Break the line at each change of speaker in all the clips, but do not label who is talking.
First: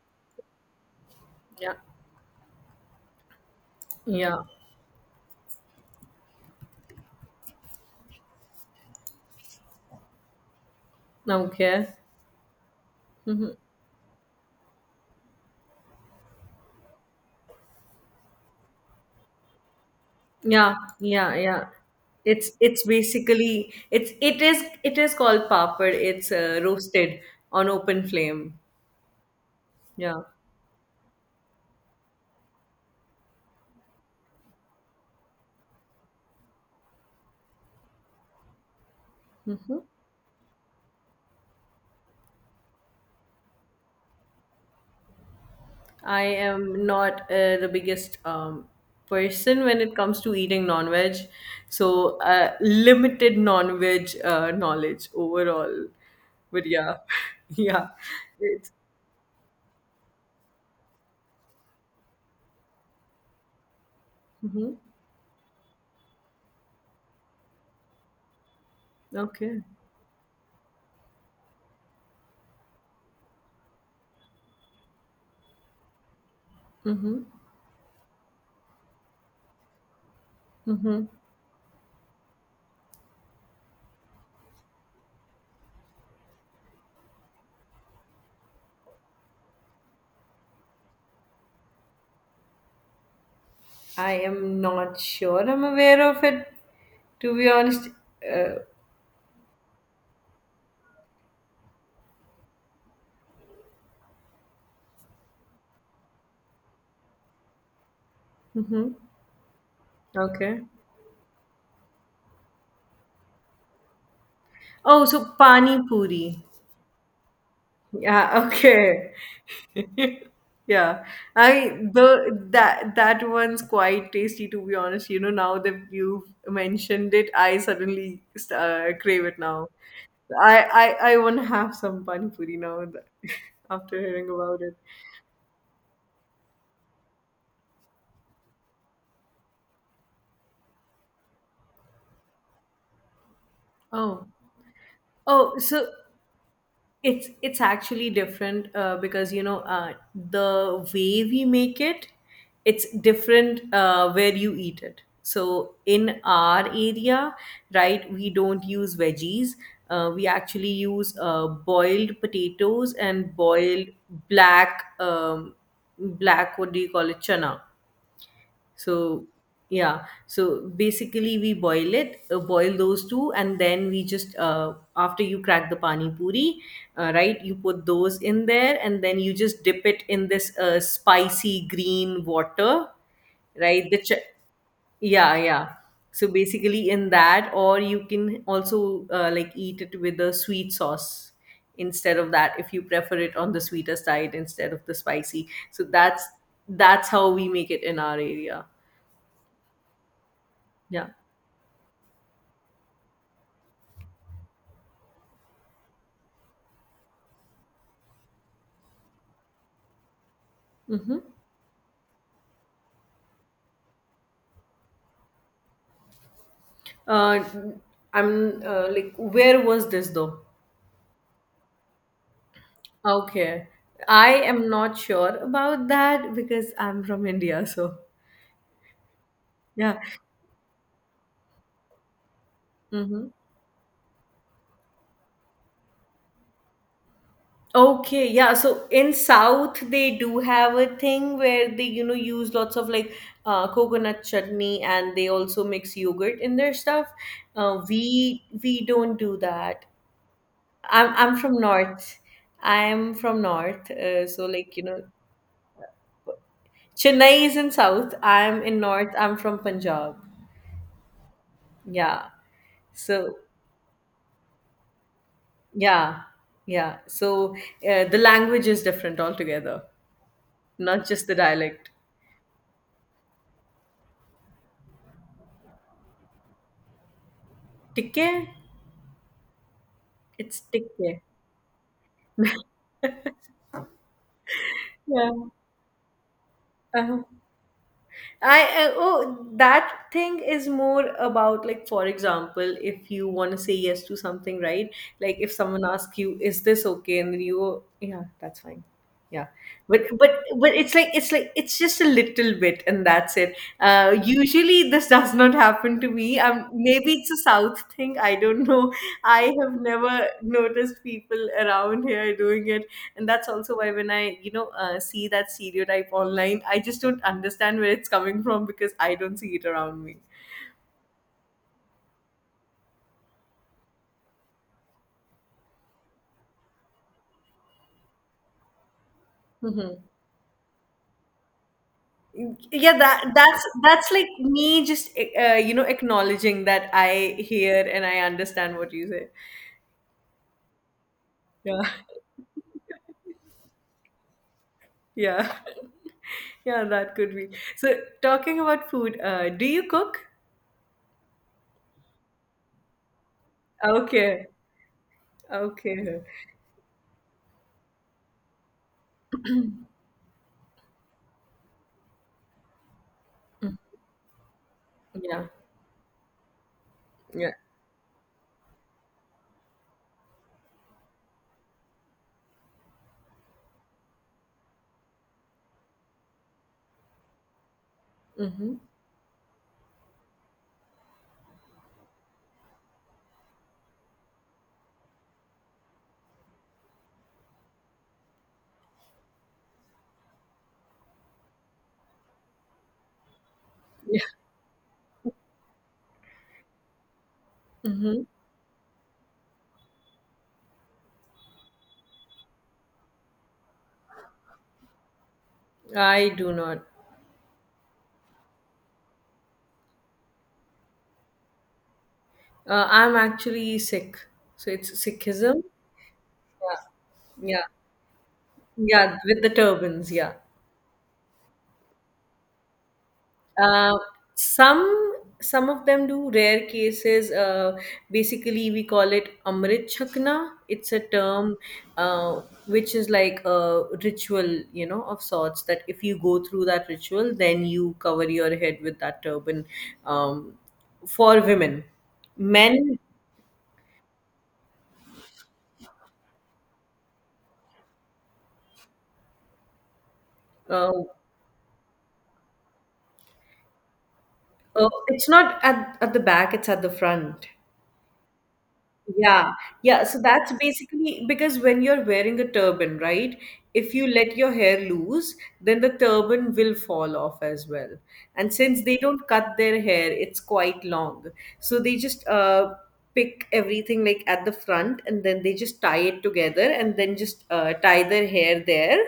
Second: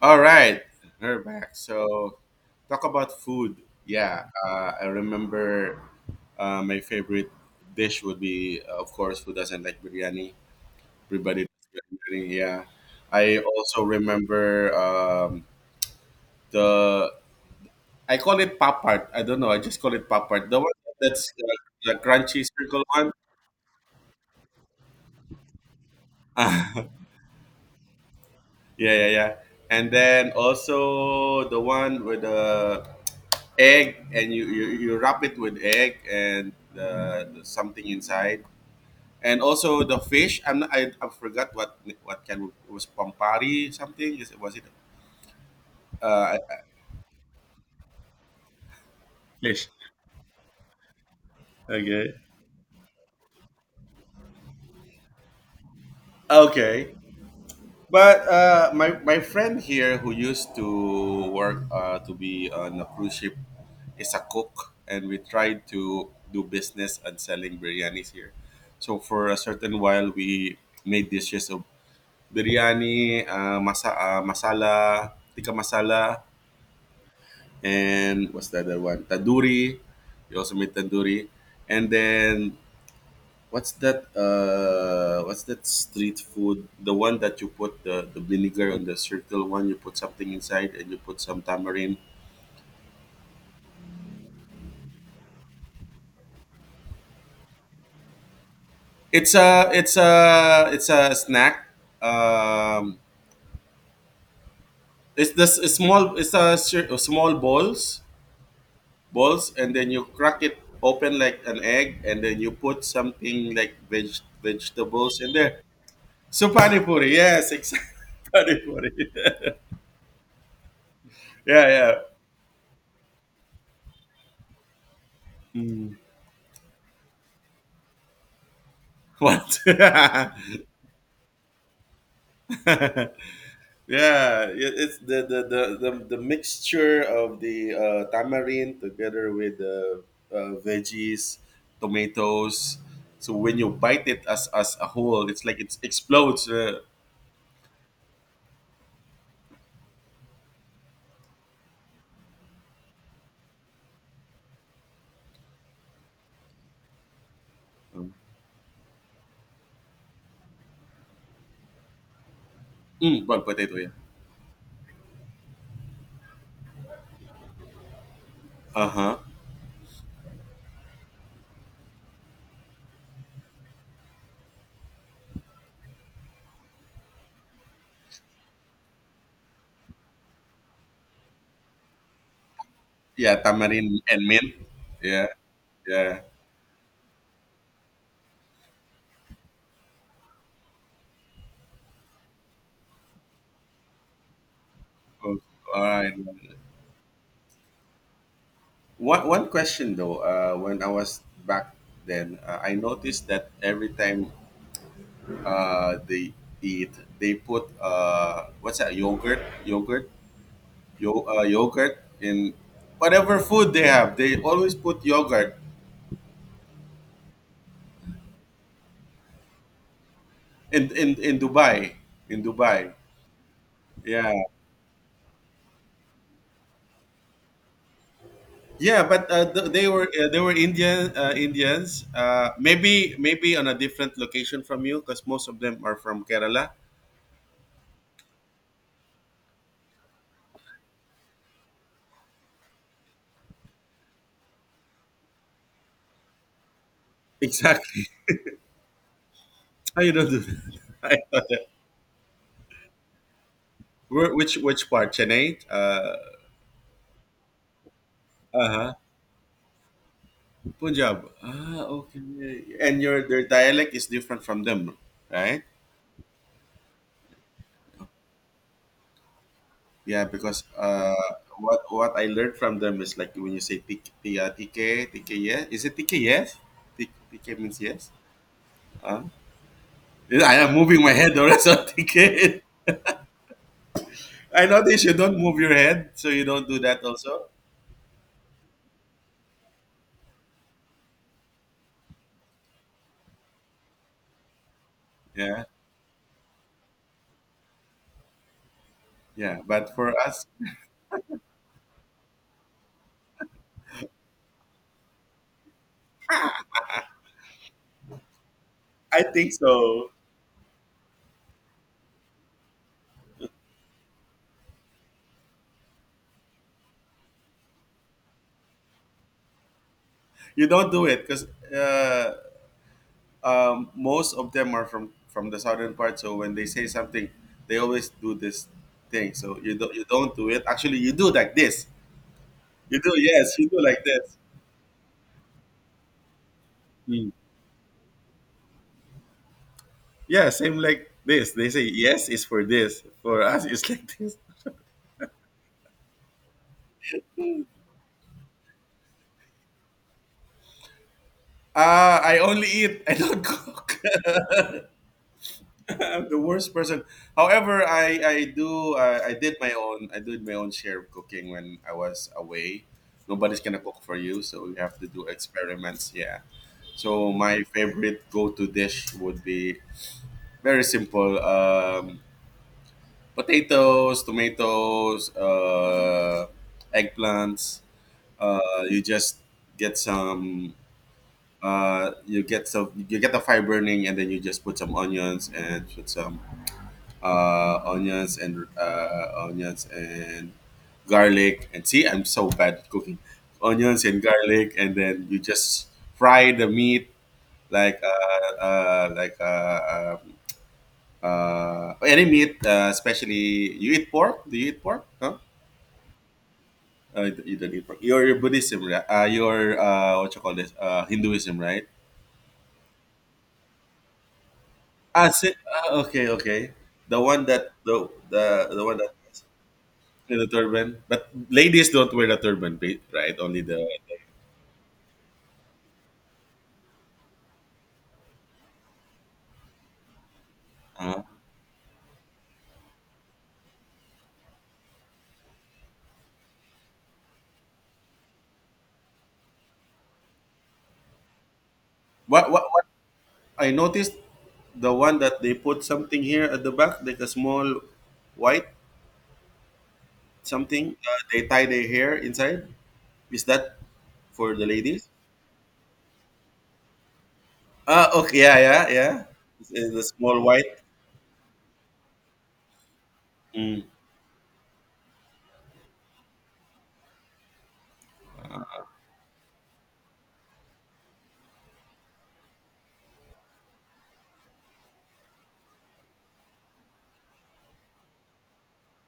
All right, we're back.
Yeah,
So talk about food. Yeah,
yeah.
I remember my favorite dish would be, of course, who doesn't like biryani? Everybody does
Okay.
biryani. Yeah, I
Mhm.
also remember the I call it pop art. I don't know. I just call it pop art. The one
Yeah,
that's
yeah, yeah.
the crunchy
It's
circle one.
basically it is called papad. It's roasted on open flame.
Yeah, yeah, yeah. And
Yeah.
then also the one with the egg and you wrap it with egg and something inside and
hmm
also the fish I'm not, I forgot what kind of, was pampari something is it was it
I
uh,
am not the biggest person
Fish.
when it comes to eating non-veg,
Okay.
so limited non-veg knowledge overall. But
Okay,
yeah, yeah.
but
It's,
my friend here who used to work to be on a cruise ship is a
hmm
cook and we tried to do business and selling biryanis here so for a
Okay.
certain while we made dishes of biryani, masala, tikka masala,
Mm-hmm.
and what's the other one? Tandoori. You also made
Mm-hmm.
tandoori, and then what's that? What's that street food? The one that you put the vinegar on the circle one. You put something inside, and you put some tamarind.
I am not sure I'm aware of it, to be honest. Uh,
It's a snack. Um, it's small. It's a, small balls
mhm.
balls and then you crack it
Okay.
open like an egg and then you put something like
Oh, so
vegetables in there.
pani puri.
So pani puri, yes, exactly.
Yeah,
Pani puri.
okay. Yeah.
Yeah,
I
yeah.
the that that one's quite tasty to be honest. You know, now that
Mm.
you've mentioned it, I suddenly crave it
What?
now. I want to have some pani puri now that-
Yeah,
after hearing about it.
it- it's the mixture of the tamarind together with the veggies, tomatoes. So when you bite it
Oh,
as a whole, it's
oh,
like it
so
explodes.
it's actually different because the way we make it, it's different where you eat it. So in our area, right, we don't use veggies. We actually use boiled potatoes
Mm,
and
boiled potato,
boiled
yeah.
black black, what do you call it, chana.
Uh huh.
so, yeah. So basically, we boil it, boil those two, and then we just after you crack the pani puri, right? You put those in there, and then you just dip it in this spicy green water,
Yeah,
right?
tamarind and mint. Yeah,
Yeah, yeah.
yeah.
So basically, in that, or you can also like eat it with a sweet sauce instead of that if you prefer it on the sweeter side instead of the
Oh,
spicy. So
all right.
that's how we make it in our area.
One one question though. When I
Yeah.
was back then, I noticed that every time they eat, they put what's that yogurt, yogurt,
Mm-hmm.
Yogurt in whatever food they have. They always put yogurt
Uh, I'm like, where was this though?
in in Dubai, in Dubai.
Okay. I
Yeah.
am not sure about that because I'm from India, so
Yeah, but
yeah.
they were Indian Indians. Maybe
Mm-hmm.
maybe on a different location from you, because most of them are from Kerala.
Okay, yeah. So in South, they do have a thing where they, you know, use lots of like coconut chutney, and they also mix yogurt in their stuff.
Exactly.
We don't do that.
How you don't do that? I
I'm
thought
from
that-
North. I'm from North,
Where-
so
which
like you
which
know,
part? Chennai. Uh
Chennai is in south. I'm in
huh.
north. I'm from Punjab.
Punjab. Ah, okay.
Yeah.
And your
So
their dialect is different from them, right?
yeah, yeah. So the language is different altogether,
Yeah, because
not just the
what
dialect.
what I learned from them is like when you say TK, TK, TK, yeah, is it TK? Yes, TK means yes.
Tikke,
I
it's
am moving my
tikke.
head or else I'm thinking. I notice you
Yeah.
don't move your head, so you don't do that
Uh-huh.
also.
I oh, that thing is more about like, for example, if you want to say yes to something, right, like if
Yeah,
someone asks you is this okay and then you go yeah that's fine, yeah.
yeah. But
but
for
but
us,
but it's like, it's like it's just a little bit and that's it. Uh, usually this does not happen to me. Maybe it's a south thing, I don't know.
I
I
think
have
so.
never noticed people around here doing it, and that's also why when I, see that stereotype online, I just don't understand where it's coming from because I don't see it around me.
You don't do it because uh, most of them are from the southern part. So when they say something, they always do this thing. So you
Mhm.
don't do it. Actually, you do like this.
Yeah,
You do
that
yes.
that's
You do like
that's like
this.
me just you know, acknowledging that
Mm.
I hear and I understand what you say.
Yeah, same like this. They
Yeah.
say yes is for this. For us, it's like this.
Yeah. Yeah, that could be. So, talking about food, do you cook?
Ah, I only eat. I don't cook.
Okay. Okay.
I'm the worst person. However, I do I did my own share of cooking when I was away. Nobody's
Mm.
gonna cook for you, so you have to do
Yeah.
experiments. Yeah. So
Yeah.
my favorite go-to dish would be very simple: potatoes, tomatoes, eggplants.
Mm-hmm.
You just get some. You get some. You get the fire burning, and then you just put some onions and put some onions and garlic. And see, I'm so bad at cooking. Onions
Yeah.
and garlic, and then you just fry the meat like
Mm-hmm.
uh, uh, like uh, uh, uh, any meat, especially you eat pork. Do you eat pork? Huh?
I do not.
You don't eat pork. Your Buddhism, right? Your what you call this? Hinduism, right?
I'm actually sick so it's
Ah, si-
Sikhism.
ah, okay, okay. The one
Yeah,
that the one that
yeah, with the turbans, yeah.
In the turban, but ladies don't wear the turban, ba- right? Only the
Uh, some some of them do, rare cases. Uh, basically we call it amrit chakna, it's a
uh,
term, uh, which is like a ritual, you know, of sorts that if you go through that ritual then you cover your head with that turban. um, for women,
what
men,
I noticed the one that they put something here at the back, like a small white
uh,
something. They tie their hair inside. Is that for the ladies?
it's not at, at the back, it's at the front.
Ah, okay, yeah, yeah, yeah.
Yeah,
It's,
yeah.
the
So
small
that's
white.
basically because when you're wearing a turban, right?
Mm,
If you let your hair loose, then the turban will fall off as well. And since they don't cut their hair, it's quite long. So they just pick everything like at the front and then they just tie it together and then just tie their hair there.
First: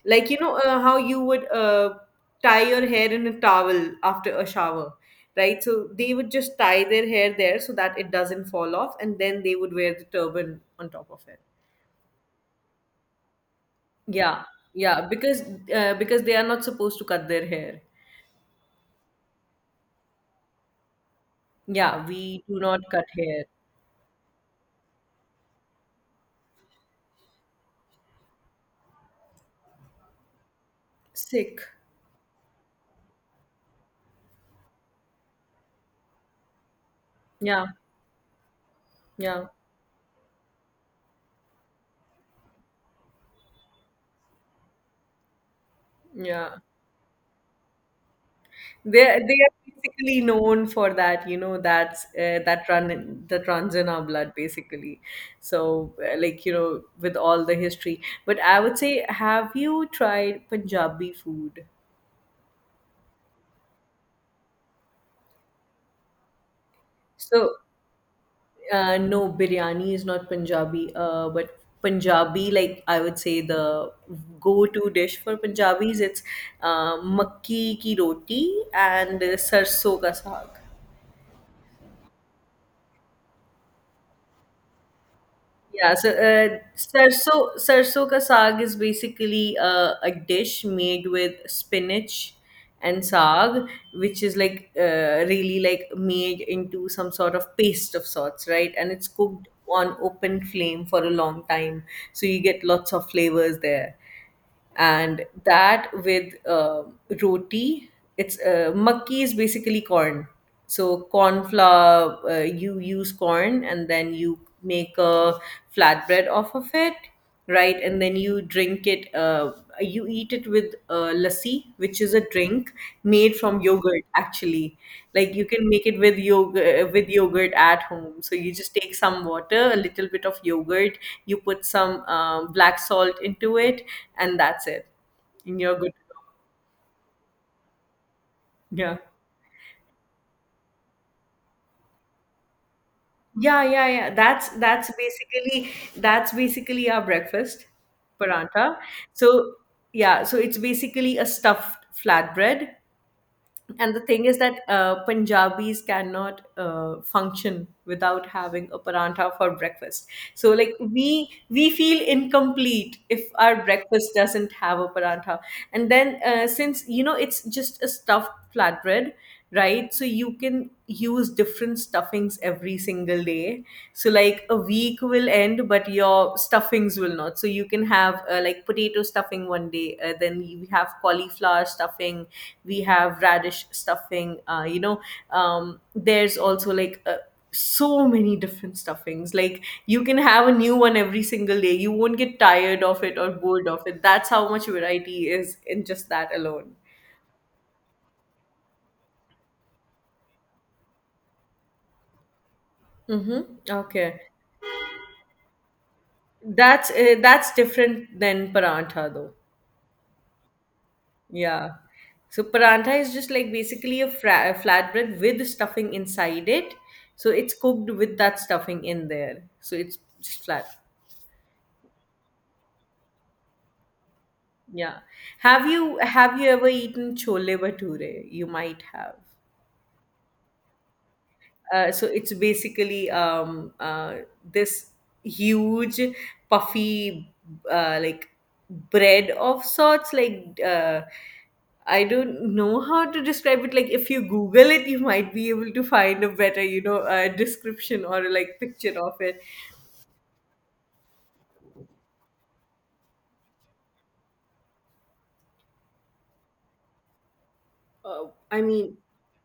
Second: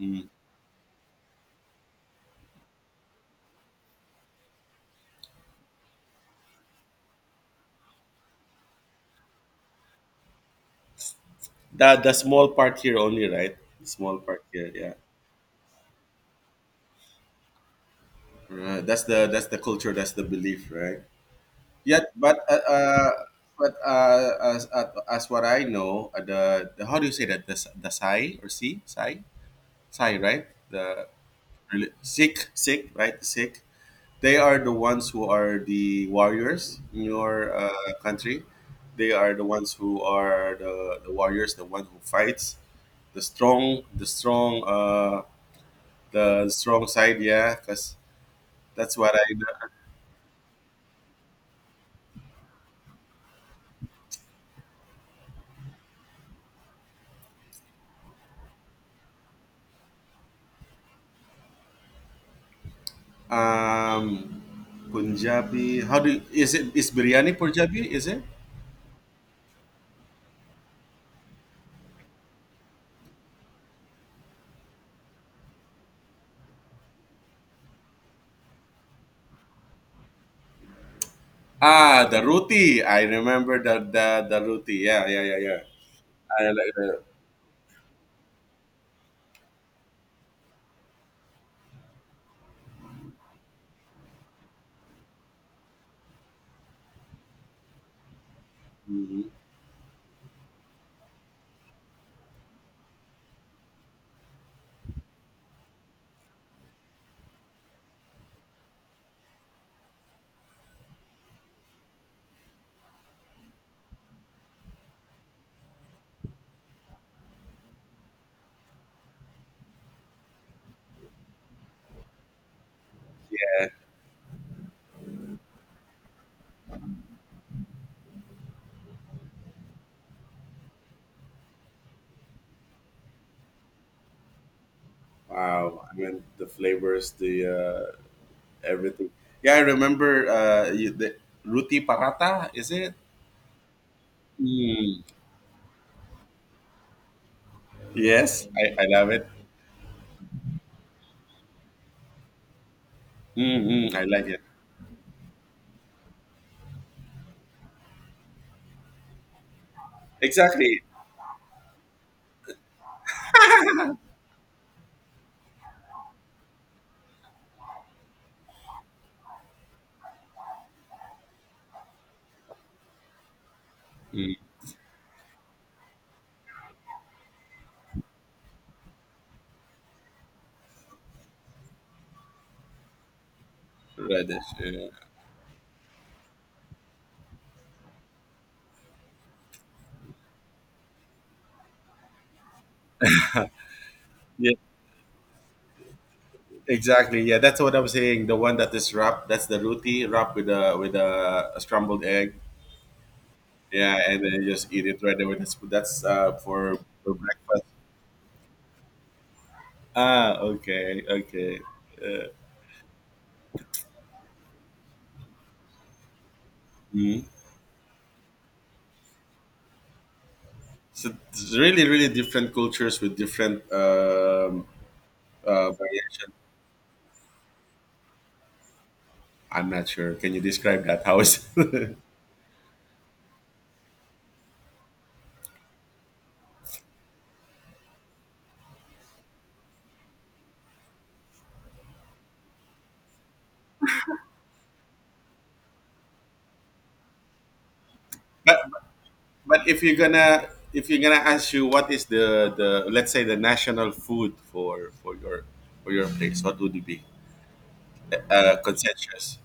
mm.
Like you know, how you would tie your hair in a towel after a shower, right? So they would just tie their hair there so that it doesn't fall off, and then they would wear the turban on top of it.
The small part here only, right? The small
Yeah,
part here, yeah.
yeah, because they are not supposed to cut their hair.
That's the culture. That's the belief, right?
Yeah,
Yet,
we do not cut hair.
but as what I know, the how do you say that the Sai or Si Sai Sai right
Sick.
Sikh Sikh right Sikh they are the ones who are the warriors in your
Yeah,
country. They are the
yeah,
ones who are the warriors, the one who fights, the strong, the strong, uh, the
yeah.
strong side. Yeah, because that's
They
what I
they are basically known for that, you know, that's that run that runs in our blood basically. So like you know, with all the history. But I would say, have you tried Punjabi food?
Um, Punjabi. How do is it? Is biryani
So,
Punjabi? Is it?
no, biryani is not Punjabi, but Punjabi, like I would say the go-to dish for Punjabis, it's makki ki roti and sarson ka saag.
Ah, the roti. I remember the roti. Yeah, yeah, yeah, yeah.
Yeah, so
I like that.
sarso ka saag is basically a dish made with spinach and saag, which is like really like made into some sort of paste of sorts, right? And it's
Mhm.
cooked on open flame for a long time, so you get lots of flavors there, and that with roti. It's makki is basically corn, so corn flour, you use corn and then you make a flatbread off of it, right? And then you eat it with lassi, which is a drink made from
Yeah.
yogurt, actually. Like you can make it with yogurt, at home. So you just take some water, a little bit of yogurt, you put some black salt into it, and that's it. And you're
Wow.
good.
I mean the flavors, the
Yeah.
everything. Yeah, I remember you, the roti paratha. Is it?
Yeah, yeah, yeah. That's
Mm.
basically, our breakfast,
Yes,
paranta.
I love it.
So yeah, so it's basically a stuffed flatbread, and
Mm-hmm.
the
I
thing
like
is
it.
that Punjabis cannot function without having a parantha for breakfast. So like
Exactly.
we feel incomplete if our breakfast doesn't have a parantha. And then since you know it's just a stuffed flatbread, right? So you can use different stuffings every single day. So
Mm.
like a week will end, but your stuffings will not. So you can have like potato stuffing one day, then we have cauliflower stuffing, we have radish stuffing.
Radish.
You
Yeah.
know, there's also like so many different stuffings, like you can have a new one every single day, you won't get tired of it or bored of it. That's how
Yeah.
much variety is in just that alone.
Exactly. Yeah, that's what I'm saying. The one that is wrapped, that's the roti wrapped with a a scrambled egg.
Mm-hmm.
Yeah,
Okay.
and then you just eat it right there with a spoon. That's for
That's
breakfast.
different than parantha though.
Ah, okay, okay.
Yeah.
Uh,
So parantha is just like basically a a flatbread with stuffing inside it.
mhm.
So it's cooked with that stuffing in there. So it's just flat.
So it's really, really different cultures with different
Yeah. Have you
variation.
have you ever eaten chole bhature? You might have.
I'm not sure. Can you describe that? How is?
So it's basically this huge puffy like bread of sorts, like I don't know how to describe it, like if you google it you might be able to find a better, description or like picture of it.
But if you're gonna ask you what is the let's say the national food for for your place, what would it be?
uh, i mean
Conscientious.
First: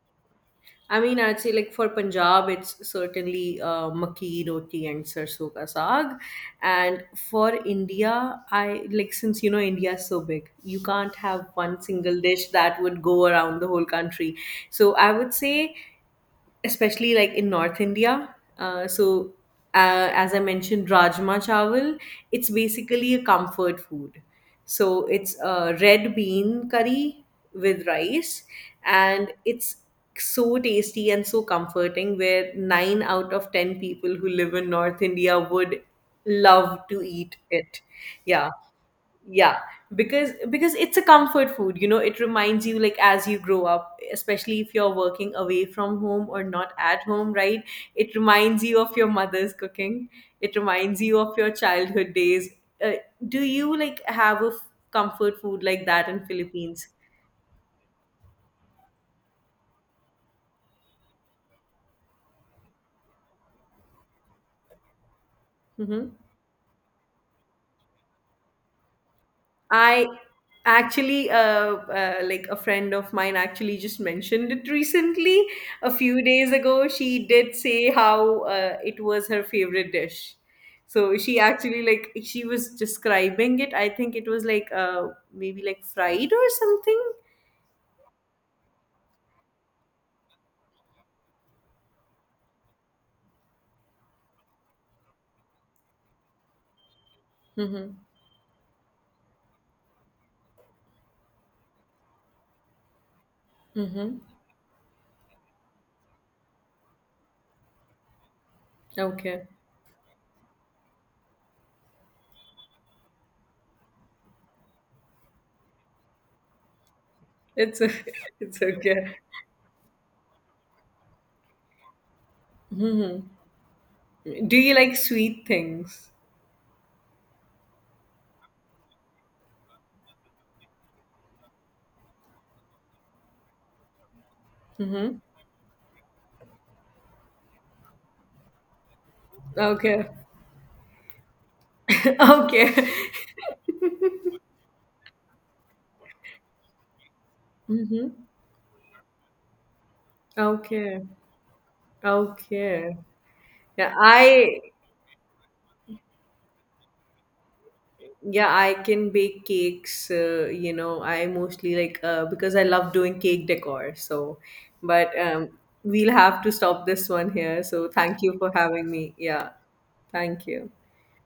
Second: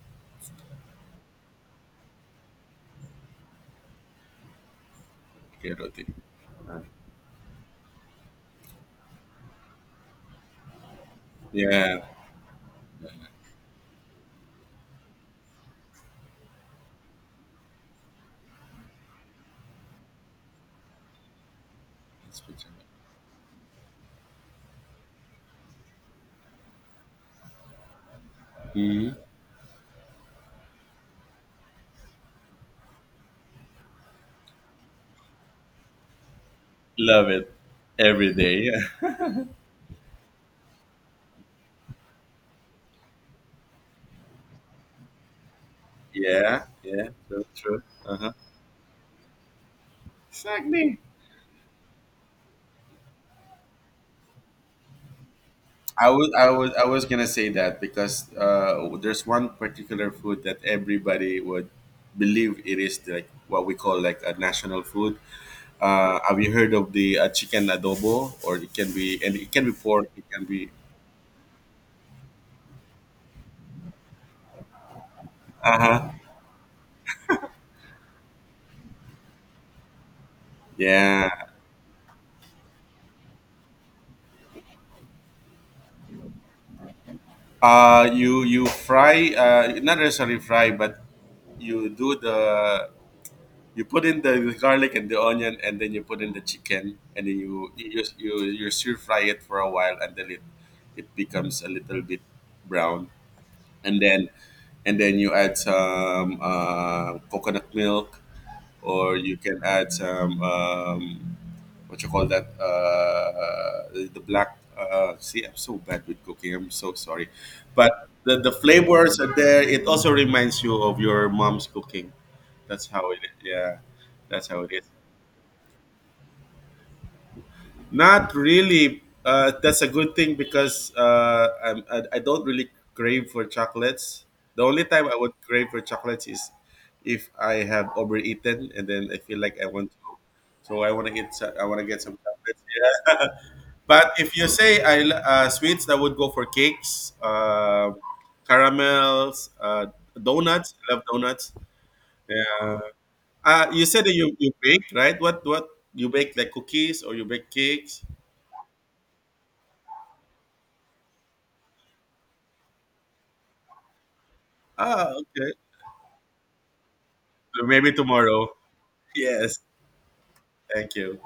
I mean, I'd say like for Punjab, it's certainly makki roti and sarson ka
Erotic.
saag. And for India, I, like, since you know India is so big, you can't have one
Yeah.
single dish that would go around the whole country. So I would say, especially like in North India. Uh, so, as I mentioned, rajma chawal, it's basically a comfort food. So, it's red bean curry with rice,
Hmm.
and it's so tasty and so comforting, where 9 out of 10 people who live in north india would love to
Love
eat
it
it.
every
Yeah,
day.
yeah, because it's a comfort food, you know, it reminds you like as you grow up, especially if you're working away from home or
Yeah,
not at
yeah,
home,
that's
right?
true.
It
Uh-huh.
reminds you of your mother's cooking, it reminds you of your childhood days. Uh, do you like have a comfort food like that in
I
philippines?
was gonna say that because there's one particular food that everybody would believe it is like what we call like a national food.
Mm-hmm.
Have you heard of the chicken adobo? Or it can be, and it can be
I
pork. It can be.
actually, like a friend of mine actually just mentioned it recently.
Uh
A
huh.
few days ago, she did say how it was her favorite dish. So
Yeah.
she actually, like, she was describing it. I think it was like maybe like fried or something.
You you fry not necessarily fry, but you do the you put in the garlic and the onion, and then you put in the chicken, and then you
Mm-hmm.
you just you you stir fry it for a while until it becomes a little bit brown, and
Mm-hmm.
then you add some coconut milk, or you
Okay.
can add some what you call that the black see I'm so bad with cooking I'm so sorry
It's
but the
it's okay.
flavors are there it also reminds you of your mom's cooking that's how it
Mm-hmm.
yeah that's
Do
how it
you
is
like sweet things?
not really that's a good thing because I don't really crave for chocolates the only time I
Mm-hmm.
would crave for chocolates is if I have overeaten and then I feel like I want to
Okay.
so I want to I want to get some chocolates
Okay.
yeah But if you say sweets, I would go for cakes,
Mm-hmm.
caramels, donuts. I
Okay.
love donuts. Yeah.
Okay.
You
Yeah,
said that you
I
bake, right? What you bake like cookies or you bake cakes?
yeah, I can bake cakes, you know, I mostly like because I love doing cake decor. So,
Ah,
but
okay.
we'll have to stop this one here. So,
Maybe
thank you
tomorrow.
for having me. Yeah.
Yes.
Thank you.
Thank you.